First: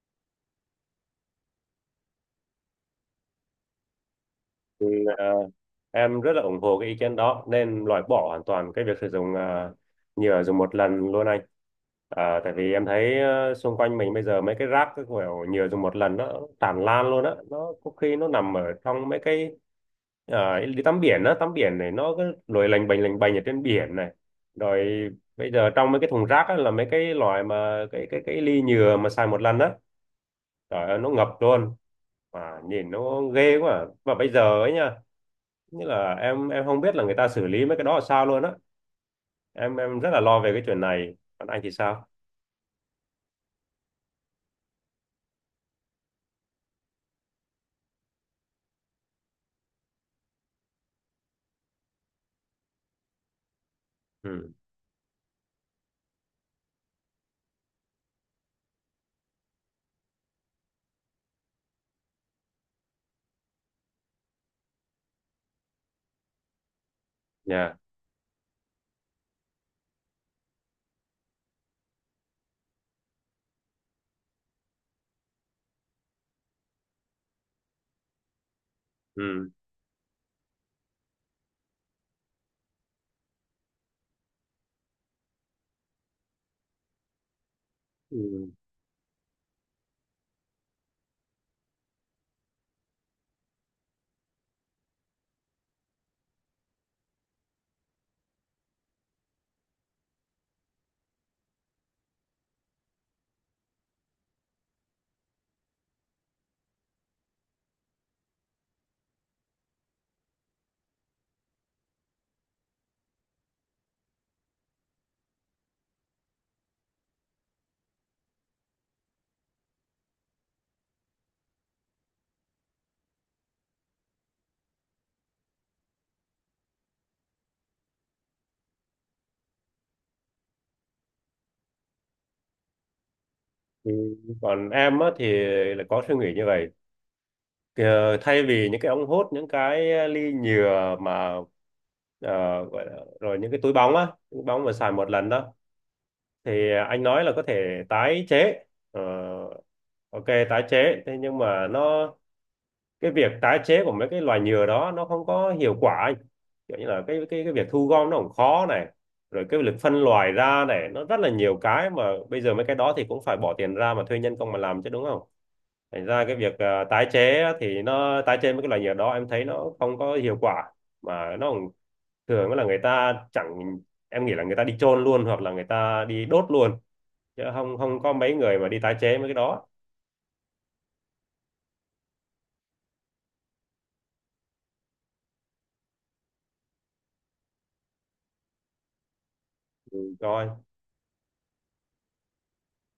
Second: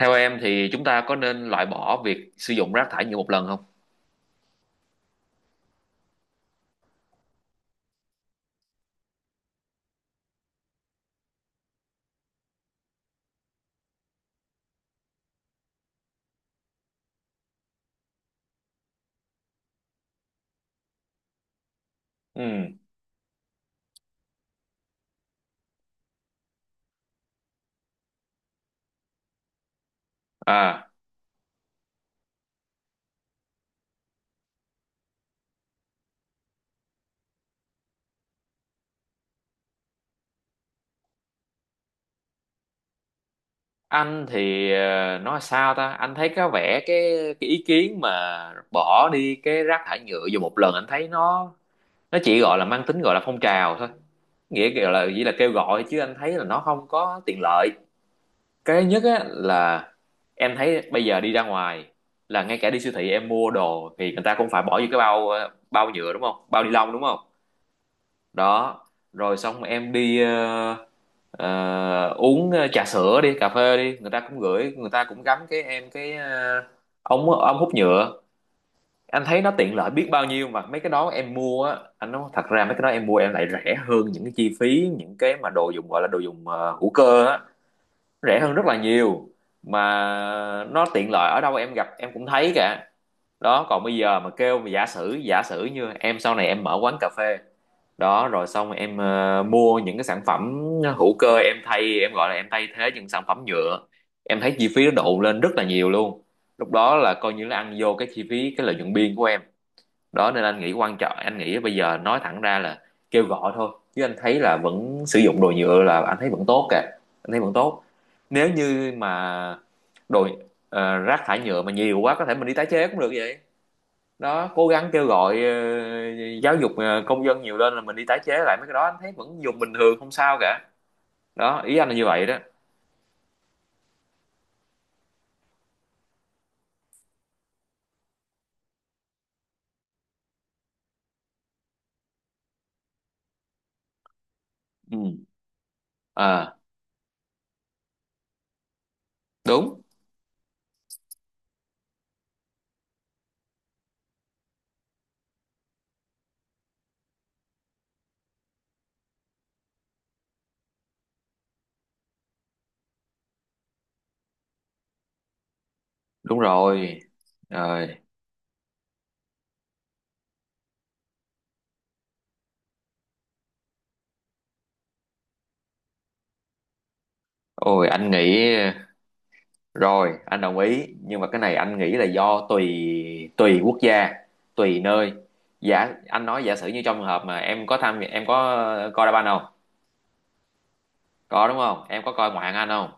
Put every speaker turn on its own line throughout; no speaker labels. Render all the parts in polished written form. Theo em thì chúng ta có nên loại bỏ việc sử dụng rác thải nhựa một lần không?
Ừ, à, em rất là ủng hộ cái ý kiến đó nên loại bỏ hoàn toàn cái việc sử dụng nhựa dùng một lần luôn anh. Tại vì em thấy xung quanh mình bây giờ mấy cái rác cái kiểu nhựa dùng một lần nó tràn lan luôn á, nó có khi nó nằm ở trong mấy cái đi tắm biển á, tắm biển này nó cứ
Ừ.
lội lành bềnh ở trên biển này, rồi bây giờ trong mấy cái thùng rác á, là mấy cái loại mà cái ly nhựa mà xài một lần á, trời
À,
ơi nó ngập luôn, mà nhìn nó ghê quá à. Mà bây giờ ấy nha, nghĩa là em không biết là người ta xử lý mấy cái đó là sao luôn á. Em rất là lo về cái chuyện này. Còn anh thì sao?
anh thì nói sao ta? Anh thấy có vẻ cái ý kiến mà bỏ đi cái rác thải nhựa dùng một lần anh thấy nó chỉ gọi là mang tính gọi là phong trào thôi.
Ừ.
Nghĩa gọi là chỉ là kêu gọi chứ anh thấy là nó không có tiện lợi. Cái nhất á là em thấy bây giờ đi ra ngoài, là ngay cả đi siêu thị em mua đồ thì người ta cũng phải bỏ vô cái bao, bao nhựa, đúng không? Bao ni lông, đúng không?
Dạ.
Đó, rồi xong em đi uống trà sữa, đi cà phê, đi người ta cũng gửi, người ta cũng gắm cái em cái ống ống hút nhựa. Anh thấy
Ừ.
nó tiện lợi biết bao nhiêu, mà mấy cái đó em mua á, anh nói thật ra mấy cái đó em mua em lại rẻ hơn những cái chi phí những cái mà đồ dùng gọi là đồ dùng hữu cơ á, rẻ
Ừ.
hơn rất là nhiều, mà nó tiện lợi ở đâu em gặp em cũng thấy cả. Đó, còn bây giờ mà kêu, mà giả sử, như em sau này em mở quán cà phê, đó rồi xong rồi em mua những cái sản phẩm hữu cơ, em thay, em gọi là em thay thế những sản phẩm nhựa, em thấy chi phí nó độn lên rất là nhiều luôn. Lúc đó là coi như là ăn vô cái chi phí, cái lợi nhuận biên của em. Đó nên anh nghĩ quan trọng, anh nghĩ bây giờ nói thẳng ra là kêu gọi thôi, chứ anh thấy là vẫn sử dụng đồ nhựa là anh thấy vẫn tốt kìa, anh thấy vẫn tốt. Nếu như mà đồ, rác thải nhựa mà nhiều quá có thể mình đi tái chế cũng được vậy. Đó, cố gắng kêu gọi, giáo dục, công dân nhiều lên là mình đi tái chế lại mấy cái đó anh thấy vẫn dùng bình thường không sao cả. Đó, ý anh là như vậy đó.
Ừ. Còn em á thì lại có suy nghĩ như vậy. Kìa, thay vì những cái ống hút, những cái ly nhựa mà ờ, gọi là, rồi những cái túi bóng á, túi bóng mà xài
Ừ.
một lần đó
À.
thì anh nói là có thể tái chế. Ờ,
Đúng.
ok, tái chế. Thế nhưng mà nó, cái việc tái chế của mấy cái loài nhựa đó nó không có hiệu quả anh, kiểu như là cái việc thu gom nó cũng khó này, rồi cái việc phân loại ra này nó rất là nhiều cái, mà bây giờ mấy cái đó thì cũng phải bỏ tiền ra mà thuê nhân công mà làm chứ đúng không, thành ra cái
Đúng
việc
rồi.
tái chế á, thì
Rồi.
nó tái chế mấy cái loài nhựa đó em thấy nó không có hiệu quả. Mà nó cũng thường là người ta chẳng, em nghĩ là người ta đi chôn luôn hoặc là người ta đi đốt luôn, chứ không
Ôi
không
anh
có
nghĩ,
mấy người mà đi tái chế mấy cái đó.
rồi anh đồng ý, nhưng mà cái này anh nghĩ là do tùy, quốc gia, tùy nơi. Giả anh nói giả sử như trong trường hợp mà em có tham, em có coi đá banh không?
Ừ, rồi
Có đúng không? Em có coi ngoại hạng Anh không?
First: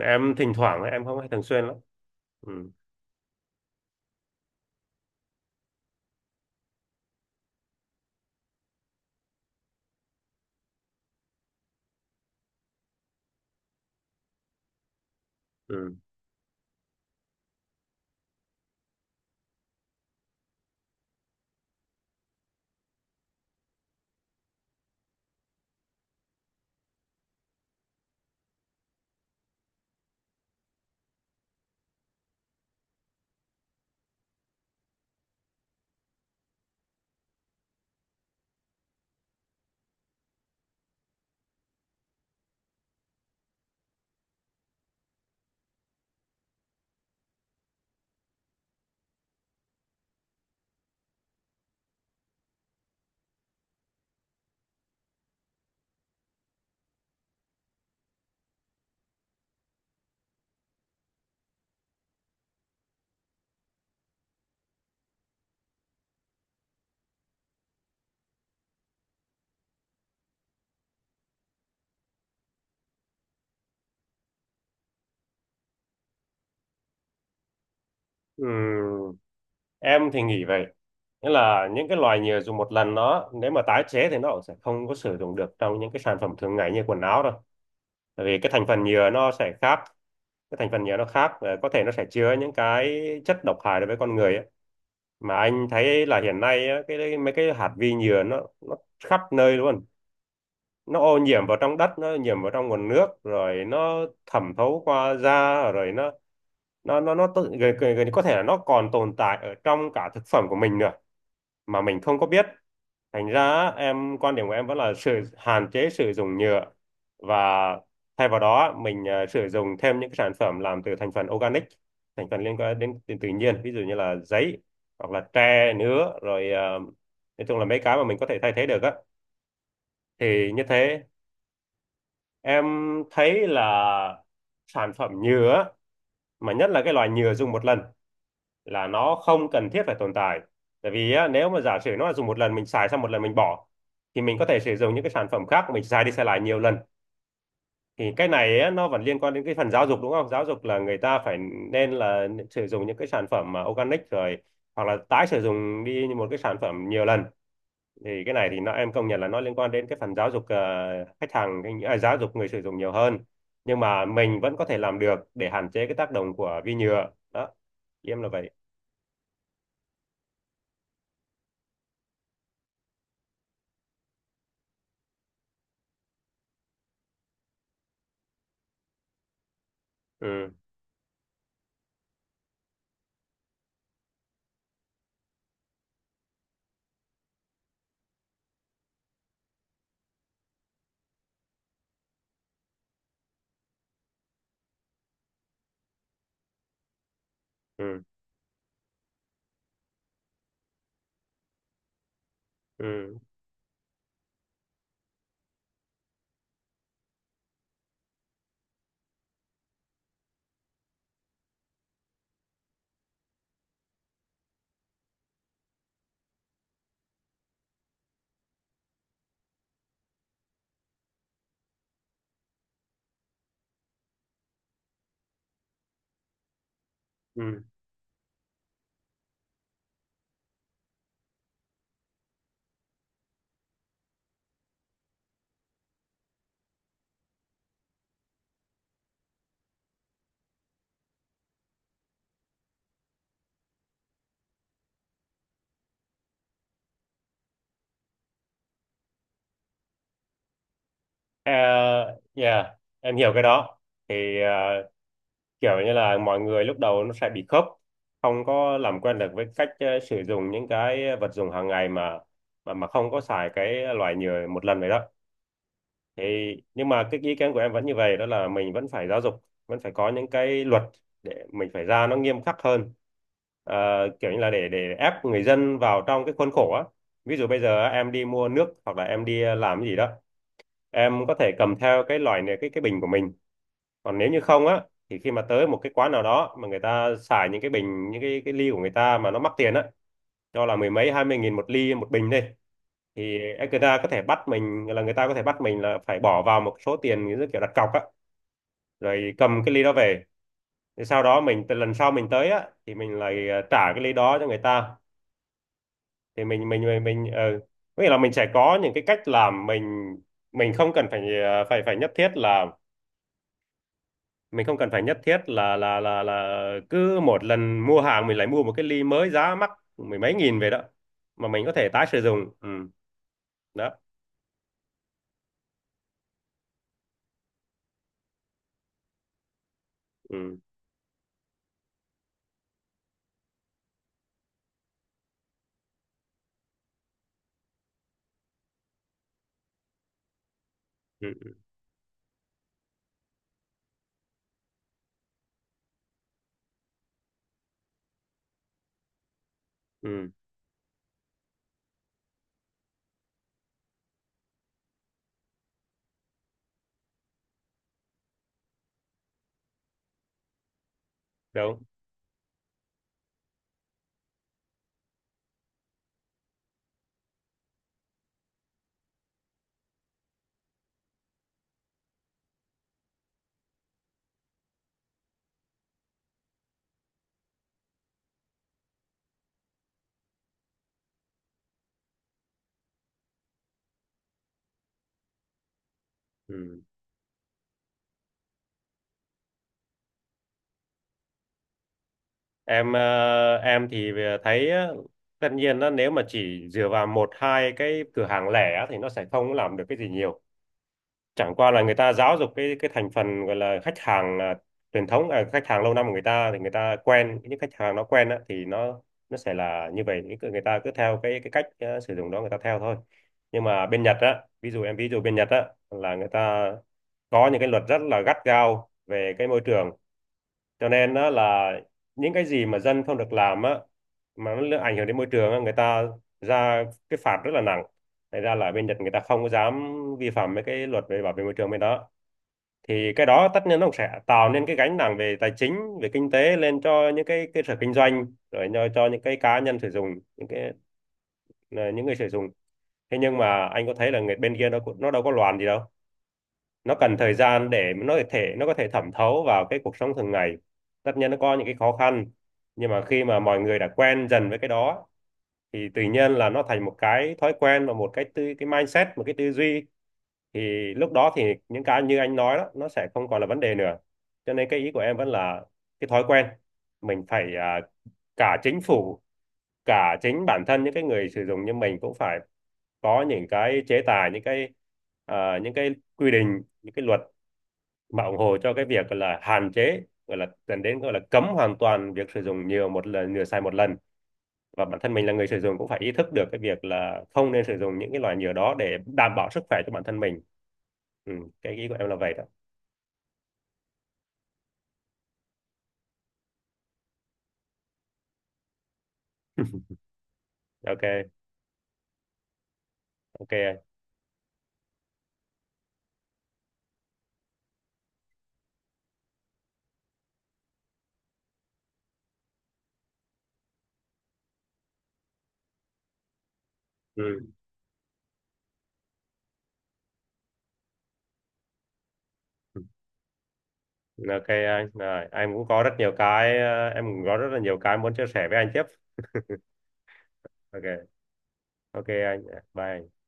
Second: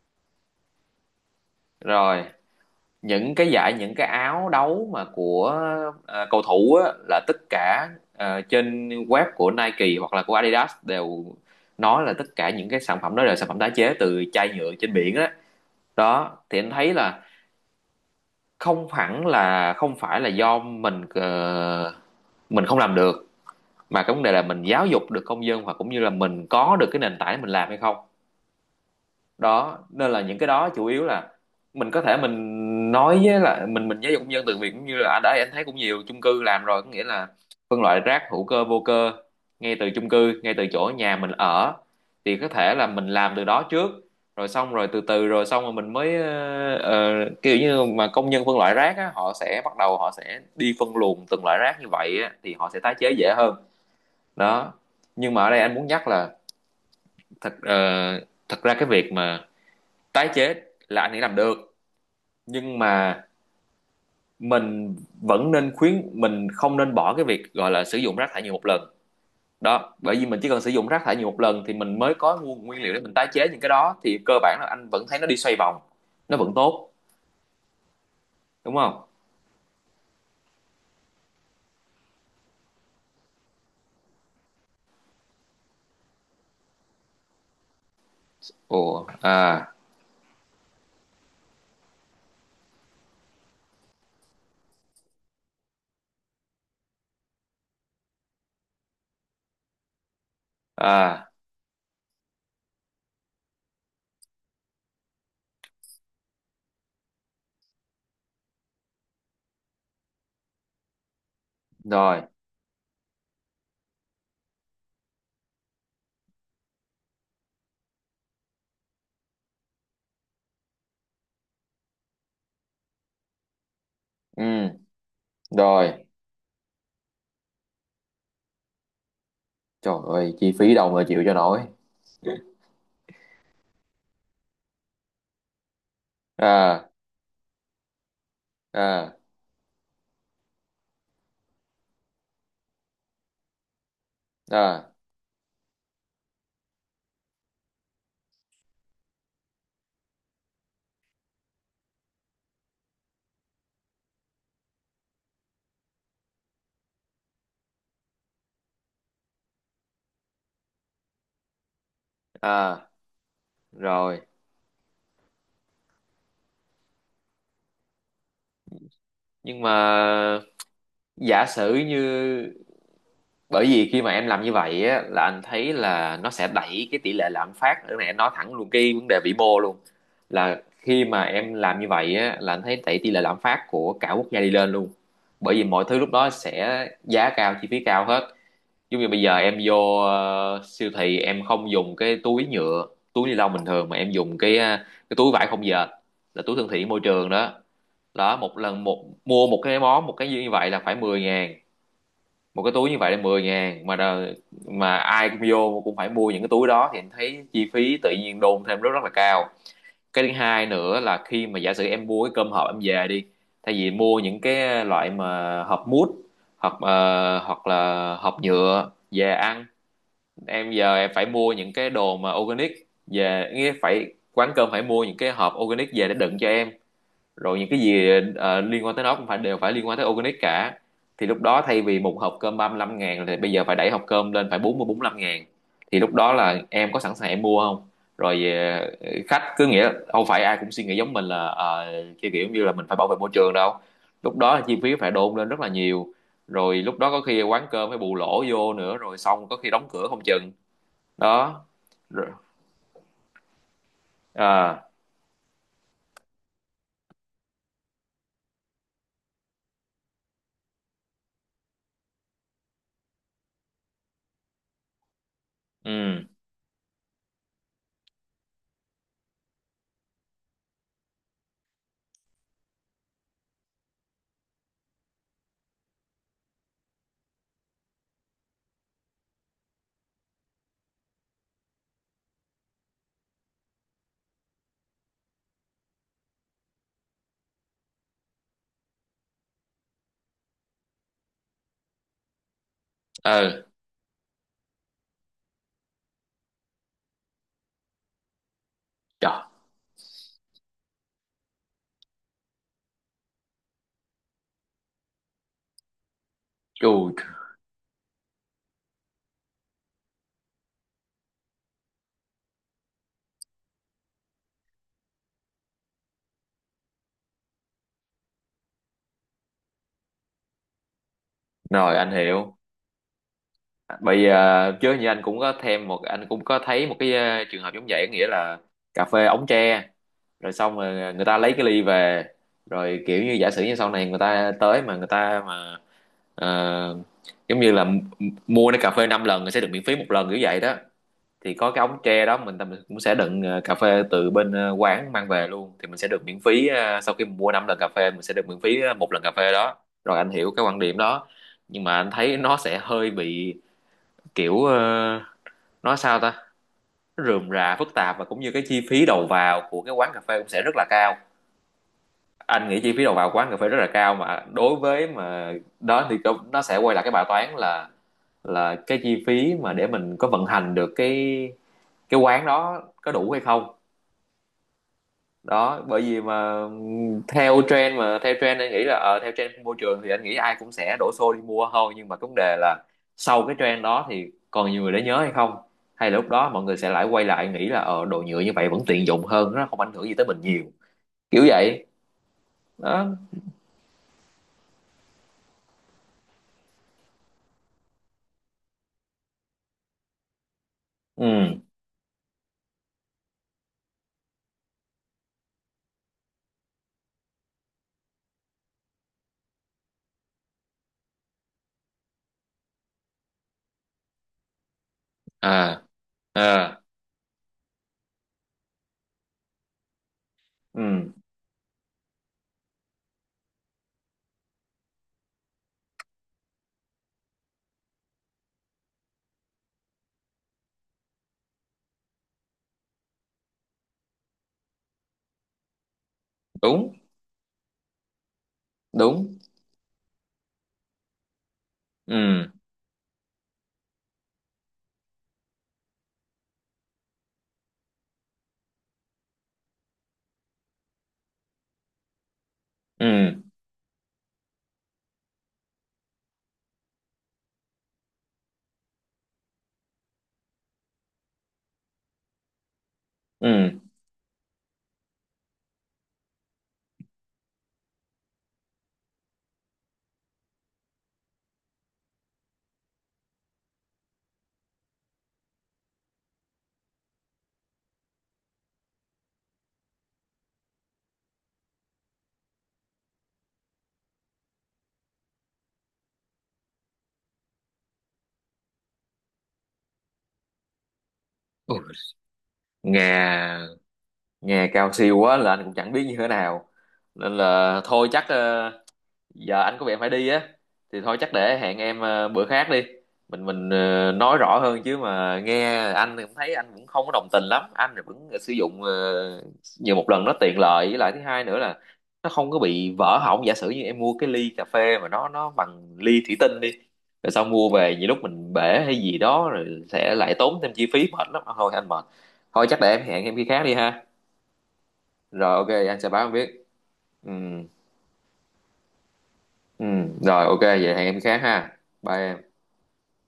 em thỉnh thoảng em không hay thường xuyên lắm.
Rồi
Ừ.
những cái giải, những cái áo đấu mà của, cầu thủ á, là tất cả, trên web của Nike hoặc là của Adidas đều nói là tất cả những cái sản phẩm đó là sản phẩm tái chế từ chai nhựa trên biển á.
Ừ.
Đó thì anh thấy là không hẳn, là không phải là do mình, mình không làm được, mà cái vấn đề là mình giáo dục được công dân, hoặc cũng như là mình có được cái nền tảng để mình làm hay không. Đó nên là những cái đó chủ yếu là mình có thể mình nói với là mình giáo dục công dân từ việc, cũng như là ở đây anh thấy cũng nhiều chung cư làm rồi, có nghĩa là phân loại rác hữu cơ, vô cơ, ngay từ chung cư, ngay từ chỗ nhà mình ở, thì có thể là mình làm từ đó trước, rồi xong rồi từ từ, rồi xong rồi mình mới kiểu như mà công nhân phân loại rác á, họ sẽ bắt đầu họ sẽ đi phân luồng từng loại rác như vậy á, thì họ sẽ tái chế dễ hơn. Đó, nhưng mà ở đây anh muốn nhắc là thật, thật ra cái việc mà tái chế là anh ấy làm được, nhưng mà mình vẫn nên khuyến, mình không nên bỏ cái việc gọi là sử dụng rác thải nhựa một lần. Đó, bởi vì mình chỉ cần sử dụng rác thải nhựa một lần thì mình mới có nguồn nguyên liệu để mình tái chế những cái đó, thì cơ bản là anh vẫn thấy nó đi xoay vòng, nó vẫn tốt, đúng không?
Ừm, em thì nghĩ vậy, nghĩa là những cái loài nhựa dùng một lần nó nếu mà tái chế thì nó cũng sẽ không có sử dụng được trong những cái sản phẩm thường ngày như quần áo đâu, tại vì cái thành phần
Ồ.
nhựa nó sẽ
À.
khác. Cái thành phần nhựa nó khác và có thể nó sẽ chứa những cái chất độc hại đối với con người ấy. Mà anh thấy là hiện nay á, cái mấy cái hạt vi nhựa nó khắp nơi luôn, nó ô
À.
nhiễm vào trong đất, nó ô nhiễm vào trong nguồn nước, rồi nó thẩm thấu qua da, rồi nó gần như có thể là nó còn tồn tại ở trong cả thực phẩm của mình nữa mà mình không
Rồi.
có biết. Thành ra em, quan điểm của em vẫn là sự hạn chế sử dụng nhựa, và thay vào đó mình sử dụng thêm những cái sản phẩm làm từ thành phần organic, thành phần liên quan đến tự nhiên, ví dụ như là
Ừ.
giấy, hoặc là tre
Rồi.
nứa, rồi nói chung là mấy cái mà mình có thể thay thế được á,
Trời ơi,
thì
chi
như
phí đâu
thế
mà chịu cho nổi.
em thấy là sản phẩm nhựa mà nhất là
À.
cái loại nhựa dùng một lần là nó
À.
không cần thiết phải tồn tại. Tại vì á, nếu mà giả sử nó là dùng một lần, mình xài xong một lần mình bỏ, thì mình có thể sử
À.
dụng những cái sản phẩm khác mình xài đi xài lại nhiều lần, thì cái này á, nó vẫn liên quan đến cái phần giáo dục đúng không, giáo dục là người ta phải, nên là sử dụng những cái sản phẩm mà organic, rồi hoặc là tái sử dụng đi một cái sản phẩm nhiều lần, thì cái này thì nó, em công nhận là nó liên quan đến cái phần giáo dục khách hàng giáo dục người sử dụng
À.
nhiều hơn, nhưng mà
Rồi.
mình vẫn có thể làm được để hạn chế cái tác động của vi nhựa đó. Em là vậy.
Nhưng mà giả sử như, bởi vì khi mà em làm như vậy á, là anh thấy là nó sẽ đẩy cái tỷ lệ lạm phát, cái này em nói thẳng luôn cái vấn đề vĩ mô luôn,
Ừ.
là khi mà em làm như vậy á, là anh thấy đẩy tỷ lệ lạm phát của cả quốc gia đi lên luôn, bởi vì mọi thứ lúc đó sẽ giá cao, chi phí cao hết. Giống như bây giờ em vô, siêu thị em không dùng cái túi nhựa, túi ni lông bình thường, mà em dùng cái, cái túi vải không dệt, là túi thân thiện môi trường đó.
Ừ.
Đó, một lần, một mua, một cái món, một cái như vậy là phải 10 ngàn, một cái túi như vậy
Ừ.
là 10 ngàn, mà mà ai cũng vô cũng phải mua những cái túi đó thì em thấy chi phí tự nhiên đôn thêm rất rất là cao. Cái thứ hai nữa là khi mà giả sử em mua cái cơm hộp em về đi, thay vì mua những cái loại mà hộp mút, hoặc hoặc là hộp nhựa về ăn, em giờ em phải mua những cái đồ mà organic về, nghĩa phải quán cơm phải mua những cái hộp organic về để đựng cho em. Rồi
Ừ.
những cái gì liên quan tới nó cũng phải, đều phải liên quan tới organic cả. Thì lúc đó thay vì một hộp cơm 35 ngàn thì bây giờ phải đẩy hộp cơm lên phải 40 lăm ngàn, thì lúc đó là em có sẵn sàng em mua không? Rồi, khách cứ, nghĩa không phải ai cũng suy nghĩ giống mình là, kiểu kiểu như là mình phải bảo vệ môi trường đâu. Lúc đó là chi phí phải đôn lên rất là nhiều. Rồi lúc đó có khi quán cơm phải bù lỗ vô nữa, rồi xong có khi đóng cửa không chừng.
Ờ,
Đó. Rồi.
yeah, em hiểu cái đó. Thì
À.
kiểu như là mọi người lúc đầu nó sẽ bị khớp, không có làm quen được với cách sử dụng những cái vật dụng hàng ngày mà mà không có xài cái loại nhựa một lần vậy đó.
Ừ.
Thì nhưng mà cái ý kiến của em vẫn như vậy đó, là mình vẫn phải giáo dục, vẫn phải có những cái luật để mình phải ra nó nghiêm khắc hơn. Ờ, kiểu như là để ép người dân vào trong cái khuôn khổ á, ví dụ bây giờ á, em đi mua nước hoặc là em đi làm cái gì đó, em có thể cầm theo cái loại này, cái bình của mình. Còn nếu như không á, thì khi mà tới một cái quán nào đó mà người ta xài những cái bình, những cái ly của người ta mà nó mắc tiền á, cho là mười mấy hai mươi nghìn một ly một bình đi, thì
Ừ.
người ta có thể bắt mình, là người ta có thể bắt mình là phải bỏ vào một số tiền như kiểu đặt cọc á, rồi
Trời.
cầm cái ly đó về, thì sau đó mình, từ lần sau mình tới á thì mình lại trả cái ly đó cho người ta. Thì
Chù.
mình ờ, có nghĩa là mình sẽ có những cái cách làm, mình không cần phải phải phải nhất thiết là, mình không cần phải nhất thiết là là cứ một lần mua hàng mình lại mua một cái ly mới giá mắc mười mấy nghìn về đó, mà mình có thể
Rồi
tái
anh
sử dụng.
hiểu.
Ừ. Đó.
Bởi vì, chứ như anh cũng có thêm một, anh cũng có thấy một cái, trường hợp giống vậy, nghĩa là cà phê ống tre, rồi
Ừ.
xong rồi người ta lấy cái ly về, rồi kiểu như giả sử như sau này người ta tới mà người ta mà, ờ, giống như là mua cái cà phê 5 lần sẽ được miễn phí một lần, kiểu vậy đó.
Ừ. Ừ.
Thì có cái ống tre đó, mình cũng sẽ đựng cà phê từ bên, quán mang về luôn, thì mình sẽ được miễn phí, sau khi mình mua 5 lần cà phê mình sẽ được miễn phí, một lần cà phê đó. Rồi
Ừ,
anh hiểu cái quan điểm đó, nhưng mà anh thấy nó sẽ hơi bị kiểu, nói sao ta? Nó rườm rà, phức tạp, và cũng như cái chi phí đầu vào của cái quán cà phê cũng sẽ rất là cao.
đúng.
Anh nghĩ chi phí đầu vào quán cà phê rất là cao, mà đối với mà, đó thì nó sẽ quay lại cái bài toán là, cái chi phí mà để mình có vận hành được cái quán đó có đủ hay không. Đó, bởi vì mà theo trend, mà theo trend anh nghĩ là, theo trend của môi trường thì anh nghĩ ai cũng sẽ đổ xô đi mua thôi, nhưng mà cái vấn đề là sau cái trend đó thì còn nhiều người để nhớ hay không, hay là lúc đó
Ừ.
mọi người sẽ lại quay lại nghĩ là, ờ, đồ nhựa như vậy vẫn tiện dụng hơn, nó không ảnh hưởng gì tới mình nhiều, kiểu vậy
Em
đó.
em thì thấy á, tất nhiên á, nếu mà chỉ dựa vào một hai cái cửa hàng lẻ á, thì nó sẽ không làm được cái gì nhiều, chẳng
Ừ.
qua là người ta giáo dục cái thành phần gọi là khách hàng truyền thống khách hàng lâu năm của người ta, thì người ta quen, những khách hàng nó quen á, thì nó sẽ là như vậy, những cái- người ta cứ theo cái cách sử dụng đó, người ta theo thôi. Nhưng mà bên Nhật á, ví dụ em ví dụ bên Nhật á,
À.
là người ta
À.
có những cái luật rất là gắt gao về cái môi trường, cho
Ừ.
nên đó là những cái gì mà dân không được làm á, mà nó ảnh hưởng đến môi trường á, người ta ra cái phạt rất là nặng. Thành ra là ở bên Nhật người ta không có dám vi phạm mấy cái luật về bảo vệ môi trường bên đó. Thì cái đó tất nhiên nó cũng sẽ tạo nên cái gánh nặng về tài chính, về kinh tế lên
Đúng.
cho những cái cơ sở kinh doanh, rồi cho những
Đúng.
cái cá nhân sử dụng, những cái những người
Ừ.
sử dụng. Thế nhưng mà anh có thấy là người bên kia nó cũng- nó đâu có loạn gì đâu, nó cần thời gian để nó có thể, nó có thể thẩm thấu vào cái cuộc sống thường ngày. Tất nhiên nó có những cái khó khăn, nhưng mà khi mà
Ừ.
mọi người đã quen dần với cái đó thì tự nhiên là nó thành một cái thói quen và một cái tư, cái mindset, một cái tư duy, thì lúc đó thì những cái như anh nói đó nó sẽ không còn là vấn đề
Ừ.
nữa. Cho nên cái ý của em vẫn là cái thói quen, mình phải cả chính phủ, cả chính bản thân những cái người sử dụng như mình cũng phải có những cái chế tài, những cái những cái quy định, những cái luật mà ủng hộ cho cái việc gọi là hạn chế, gọi là dẫn đến gọi là cấm hoàn toàn việc sử dụng nhiều một lần, nhựa xài một lần. Và bản thân mình là người sử dụng cũng phải ý thức được cái việc là không nên sử dụng những cái loại nhựa đó để đảm bảo sức khỏe cho bản thân mình. Ừ, cái ý của
Ui,
em là vậy đó.
nghe nghe cao siêu quá là anh cũng chẳng biết như thế nào, nên là thôi chắc, giờ anh có việc phải đi á, thì thôi
Ok.
chắc để hẹn em, bữa khác đi, mình
Ok.
nói rõ hơn. Chứ mà nghe anh thì cũng thấy anh cũng không có đồng tình lắm, anh thì vẫn sử dụng, nhiều một lần, nó tiện lợi, với lại thứ hai nữa là nó không có bị vỡ hỏng. Giả sử như em mua cái ly cà phê mà nó bằng ly thủy tinh đi, rồi
Ừ.
xong mua về nhiều lúc mình bể hay gì đó rồi sẽ lại tốn thêm chi phí, mệt lắm, thôi anh mệt. Thôi chắc để em hẹn em khi khác đi ha.
Ok anh, rồi anh
Rồi,
cũng
ok
có rất
anh sẽ
nhiều
báo em
cái,
biết.
em cũng
Ừ.
có rất là nhiều cái muốn chia sẻ với anh tiếp.
Ừ. Rồi, ok vậy hẹn
Ok,
em khi khác ha,
ok
bye
anh,
em.
dạ, bye anh.